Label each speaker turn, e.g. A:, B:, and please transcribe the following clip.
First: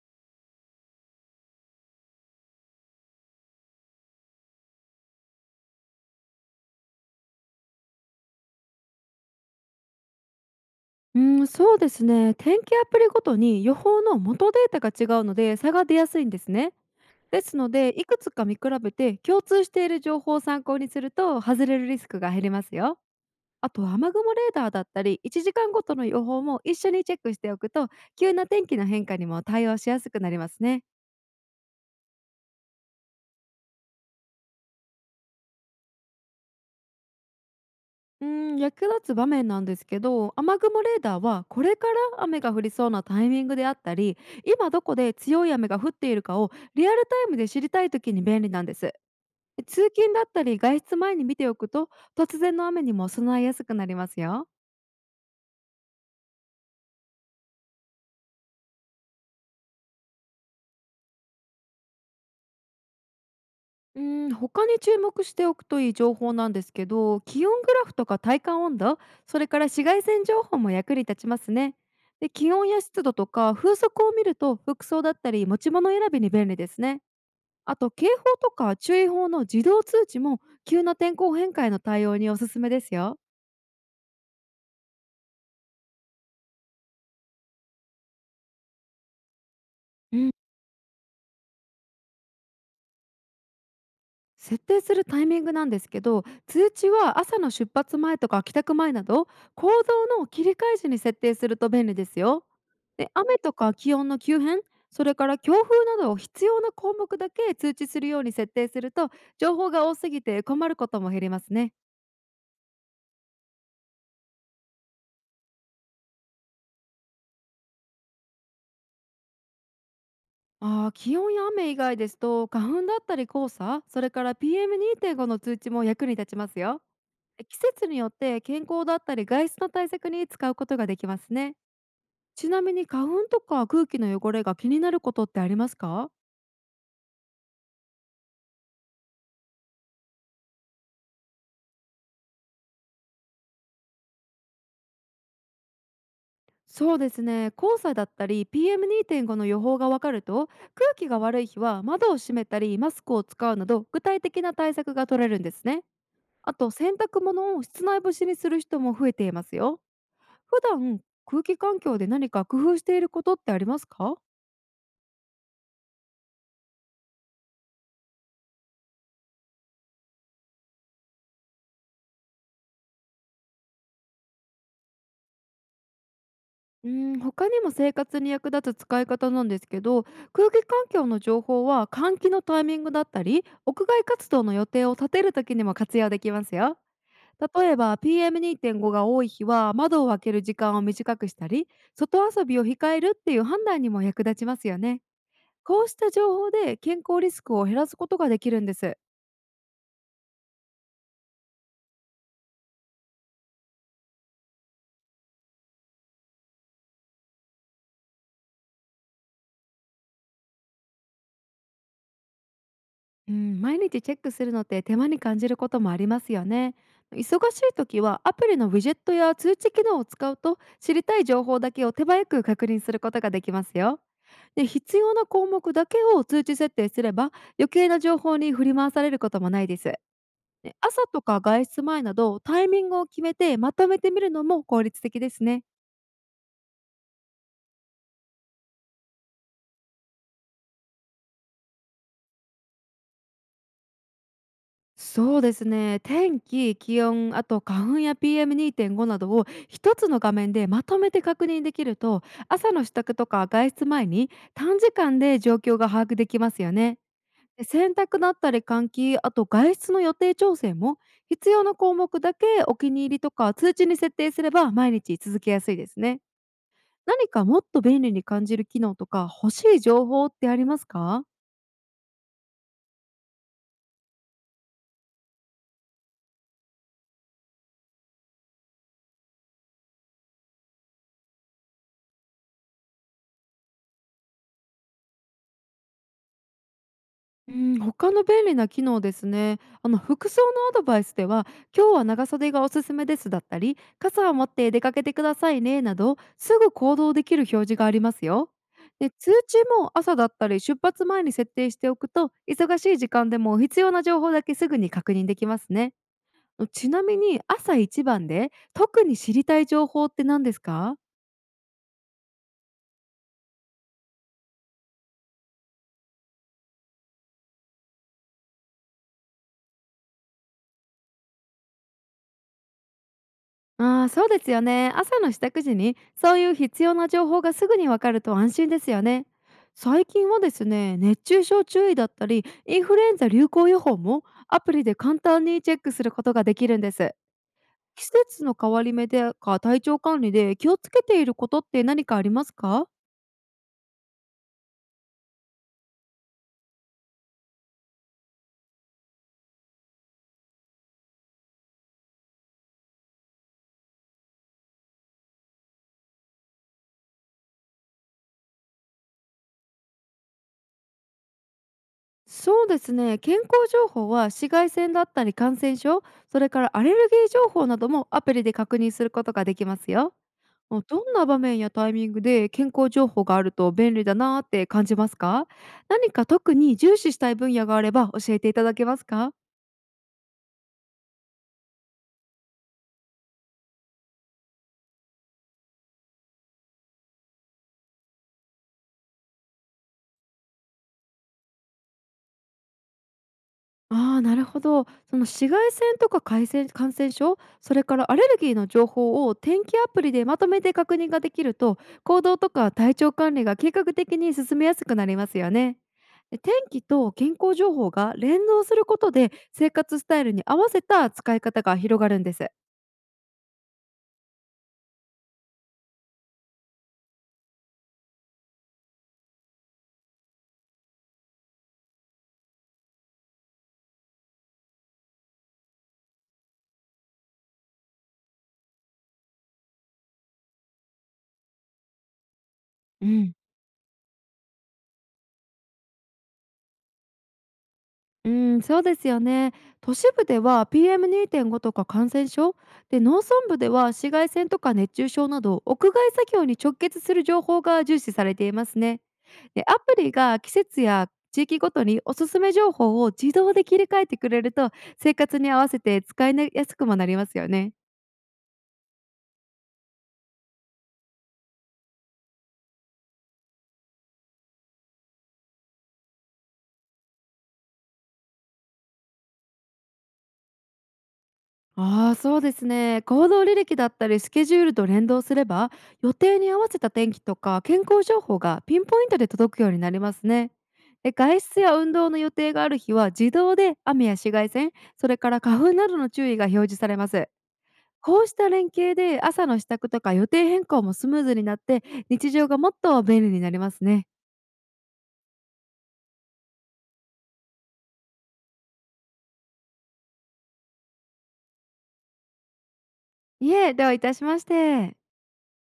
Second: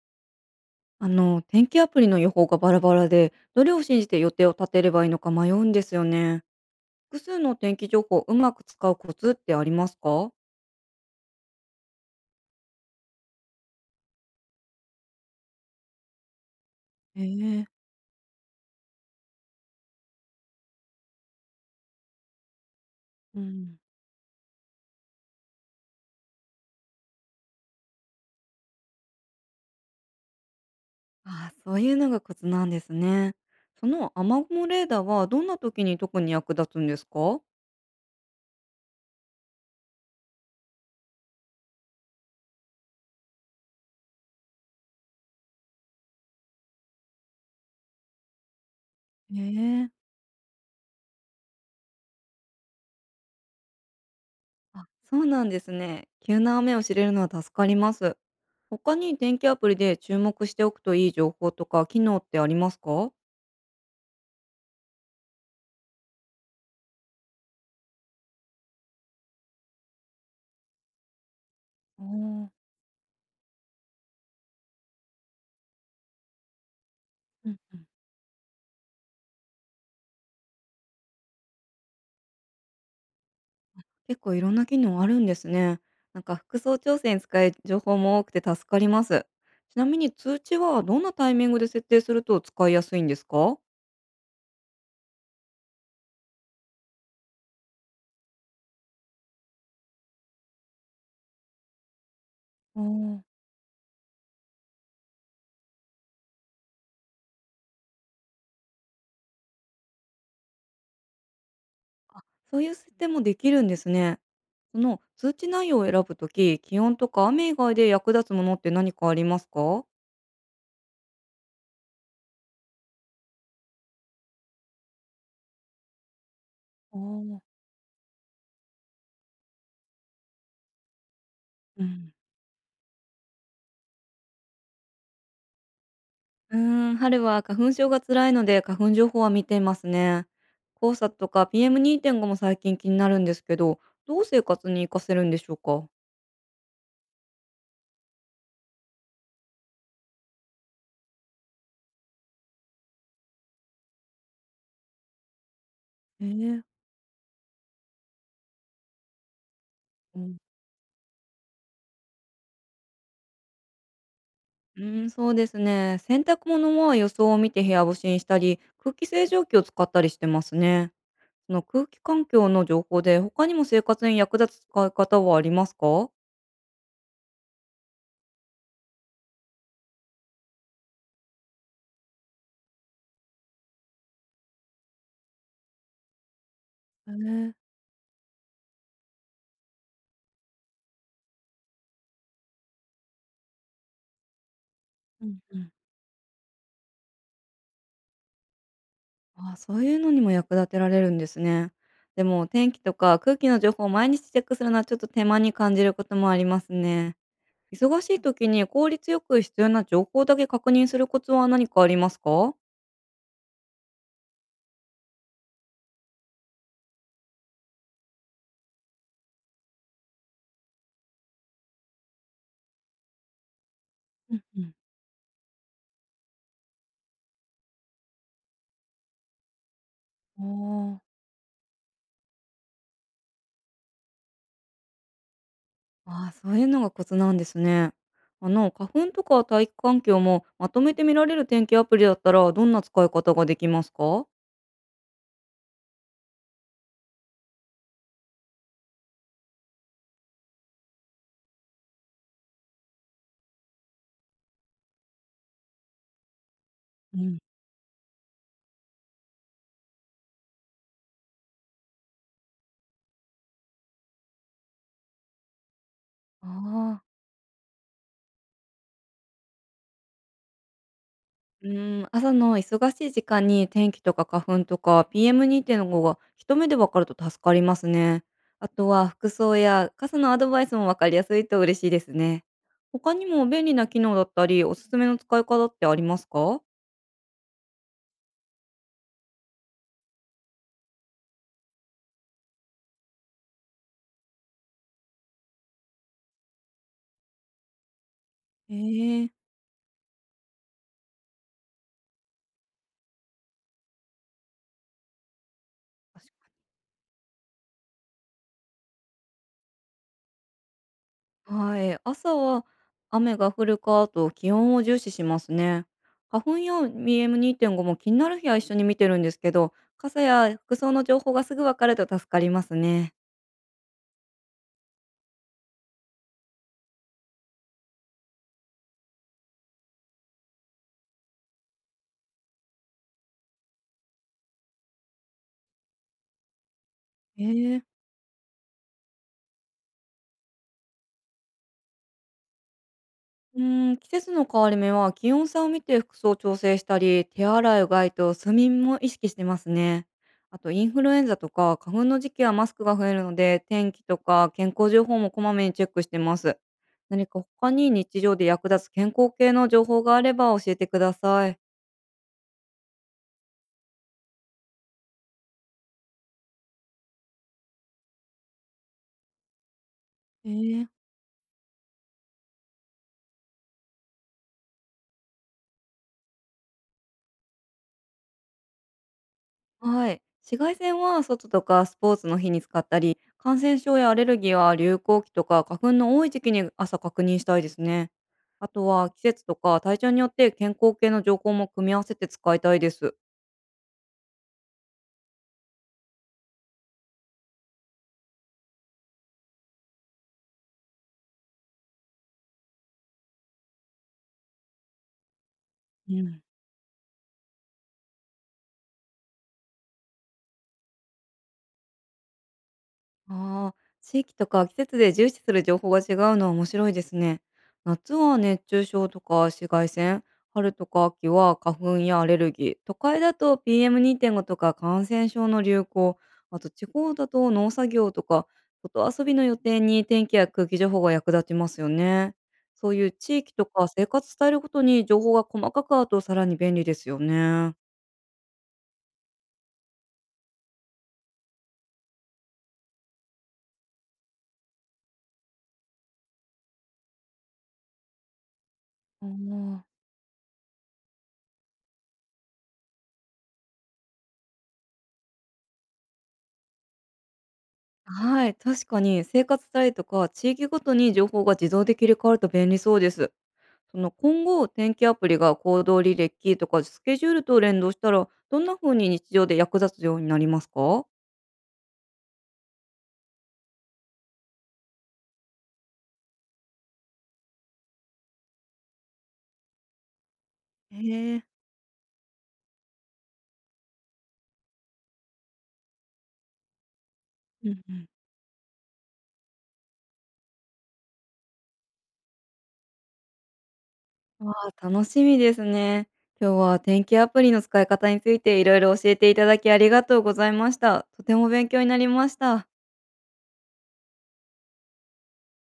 A: 天気アプリの予報がバラバラで、どれを信じて予定を立てればいいのか迷うんですよね。複数の天気情報をうまく使うコツってありますか？
B: うん、そうですね。天気アプリごとに予報の元データが違うので差が出やすいんですね。
A: へ
B: です
A: え。
B: ので、いくつか見比べて共通している情報を参考にすると外れるリスクが減りますよ。
A: う
B: あ
A: ん。
B: と、雨雲レーダーだったり、1時間ごとの予報も一緒にチェックしておくと、急な天気の変化にも対応しやすくなりますね。
A: ああ、そういうのがコツなんですね。その雨雲レーダーはどんな時に特に役立つんですか？
B: うん、役立つ場面なんですけど雨雲レーダーはこれから雨が降りそうなタイミングであったり今どこで強い雨が降っているかをリアルタイムで知りたい時に便利なんです。
A: へ
B: 通
A: え。
B: 勤だったり外出前に見ておくと突然の雨にも備えやすくなりますよ。
A: あ、そうなんですね。急な雨を知れるのは助かります。他に天気アプリで注目しておくといい情報とか機能ってありますか？
B: うん、他に注目しておくといい情報なんですけど気温グラフとか体感温度それから紫外線情報も役に立ちますね。
A: お
B: で、
A: ー。
B: 気温や湿度とか風速を見ると服装だったり持ち物選びに便利ですね。
A: うん
B: あ
A: うん。
B: と警報とか注意報の自動通知も急な天候変化への対応におすすめですよ。
A: 結構いろんな機能あるんですね。なんか服装調整に使える情報も多くて助かります。ちなみに
B: うん、
A: 通知はどんなタイミングで設定すると使いやすいんですか？
B: 設定するタイミングなんですけど通知は朝の出発前とか帰宅前など行動の切り替え時に設定すると便利ですよ。
A: あ
B: で、
A: ー。
B: 雨とか気温の急変それから強風などを必要な項目だけ通知するように設定すると情報が多すぎて困ることも減りますね。
A: そういう設定もできるんですね。その通知内容を選ぶとき、気温とか雨以外で役立つものって何かありますか？
B: ああ、気温や雨以外ですと花粉だったり黄砂それから PM2.5 の通知も役に立ちますよ。
A: おー。
B: 季節によって健康だったり外出の対策に使うことができますね。
A: うん。
B: ちなみに花粉とか空気の汚れが気になることってありますか？
A: うー春は花粉症が辛いので花粉情報は見ていますね。黄砂とか PM2.5 も最近気になるんですけど、どう生活に活かせるんでしょうか。
B: そうですね、黄砂だったり PM2.5 の予報がわかると空気が悪い日は窓を閉めたりマスクを使うなど具体的な対策が取れるんですね。
A: え
B: あ
A: ん。
B: と洗濯物を室内干しにする人も増えていますよ。普段、空気環境で何か工夫していることってありますか？
A: そうですね。洗濯物は予想を見て部屋干しにしたり、空気清浄機を使ったりしてますね。その空気環境の情報で他にも生活に役立つ使い方はありますか？
B: うん、他にも生活に役立つ使い方なんですけど、空気環境の情報は換気のタイミングだったり、屋外活動の予定を立てる時にも活用できますよ。
A: へえ。
B: 例えば PM2.5 が多い日は窓を開ける時間を短くしたり、外遊びを控えるっていう判断にも役立ちますよね。
A: うんうん。
B: こうした情報で健康リスクを減らすことができるんです。
A: あ、そういうのにも役立てられるんですね。でも天気とか空気の情報を毎日チェックするのはちょっと手間に感じることもありますね。忙しい時に効率よく必要な情報だけ確認するコツは何かありますか？
B: うん、毎日チェックするのって手間に感じることもありますよね。忙しい時はアプリのウィジェットや通知機能を使うと知りたい情報だけを手早く確認することができますよ。
A: うんう
B: で、
A: ん。
B: 必要な項目だけを通知設定すれば余計な情報に振り回されることもないです。
A: あ
B: で、朝
A: あ。
B: とか外出前などタイミングを決めてまとめてみるのも効率的ですね。
A: ああ、そういうのがコツなんですね。花粉とか大気環境もまとめて見られる天気アプリだったら、どんな使い方ができますか？
B: そうですね、天気気温あと花粉や PM2.5 などを一つの画面でまとめて確認できると朝の支度とか外出前に短時間で状況が把握できますよね。
A: うん。
B: で、洗濯だったり換気あと外出の予定調整も必要な項目だけお気に入りとか通知に設定すれば毎日続けやすいですね。
A: ああ。
B: 何かもっと便利に感じる機能とか欲しい情報ってありますか？
A: うん、朝の忙しい時間に天気とか花粉とか PM2.5 が一目でわかると助かりますね。あとは服装や傘のアドバイスもわかりやすいと嬉しいですね。他にも便利な機能だったり、おすすめの使い方ってありますか？
B: うん、他の便利な機能ですね。服装のアドバイスでは、今日は長袖がおすすめですだったり、傘を持って出かけてくださいねなど、すぐ行動できる表示がありますよ。で、
A: ええ。
B: 通知も朝だったり出発前に設定しておくと、忙しい時間でも必要な情報だけすぐに確認できますね。ちなみに朝一番で特に知りたい情報って何ですか？
A: はい、朝は雨が降るかと気温を重視しますね。花粉や BM2.5 も気になる日は一緒に見てるんですけど、傘や服装の情報がすぐわかると助かりますね。
B: ああ、そうですよね。朝の支度時にそういう必要な情報がすぐにわかると安心ですよね。最近はですね、熱中症注意だったりインフルエンザ流行予報もアプリで簡単にチェックすることができるんです。
A: ええ。
B: 季節の変わり目でか体調管理で気をつけていることって何かありますか？
A: 季節の変わり目は気温差を見て服装を調整したり、手洗い、うがいと睡眠も意識してますね。あとインフルエンザとか花粉の時期はマスクが増えるので、天気とか健康情報もこまめにチェックしてます。何か他に日常で役立つ健康系の情報があれば教えてください。
B: そうですね、健康情報は紫外線だったり感染症それからアレルギー情報などもアプリで確認することができますよ。あ、
A: ええ。
B: どんな場面やタイミングで健康情報があると便利だなーって感じますか？何か特に重視したい分野があれば教えていただけますか？
A: はい。紫外線は外とかスポーツの日に使ったり、感染症やアレルギーは流行期とか花粉の多い時期に朝確認したいですね。あとは季節とか体調によって健康系の情報も組み合わせて使いたいです。
B: ああー、なるほど。その紫外線とか感染症、それからアレルギーの情報を天気アプリでまとめて確認ができると、行動とか体調管理が計画的に進めやすくなりますよね。
A: う
B: で、
A: ん。
B: 天気と健康情報が連動することで、生活スタイルに合わせた使い方が広がるんです。
A: ああ、地域とか季節で重視する情報が違うのは面白いですね。夏は熱中症とか紫外線、春とか秋は花粉やアレルギー、都会だと PM2.5 とか感染症の流行、あと地方だと農作業とか外遊びの予定に天気や空気情報が役立ちますよね。そうい
B: う
A: う地
B: ん。
A: 域とか生活スタイルごとに情報が細かくあるとさらに便利ですよね。
B: うん、そうですよね。都市部では PM2.5 とか感染症で農村部では紫外線とか熱中症など屋外作業に直結する情報が重視されていますね。で、ア
A: ああ。
B: プリが季節や地域ごとにおすすめ情報を自動で切り替えてくれると生活に合わせて使いやすくもなりますよね。
A: はい、確かに生活体とか地域ごとに情報が自動で切り替わると便利そうです。その今後、天気アプリが行動履歴とかスケジュールと連動したら、どんな風に日常で役立つようになりますか？
B: ああ、そうですね。行動履歴だったりスケジュールと連動すれば、予定に合わせた天気とか健康情報がピンポイントで届くようになりますね。
A: へ
B: で、外
A: え。
B: 出や運動の予定がある日は自動で雨や紫外線、それから花粉などの注意が表示されます。
A: うんうん。
B: こうした連携で朝の支度とか予定変更もスムーズになって、日常がもっと便利になりますね。
A: わあ、楽しみですね。今日は天気アプリの使い方についていろいろ教えていただきありがとうございました。とても勉強になりました。
B: いえ、どういたしまして。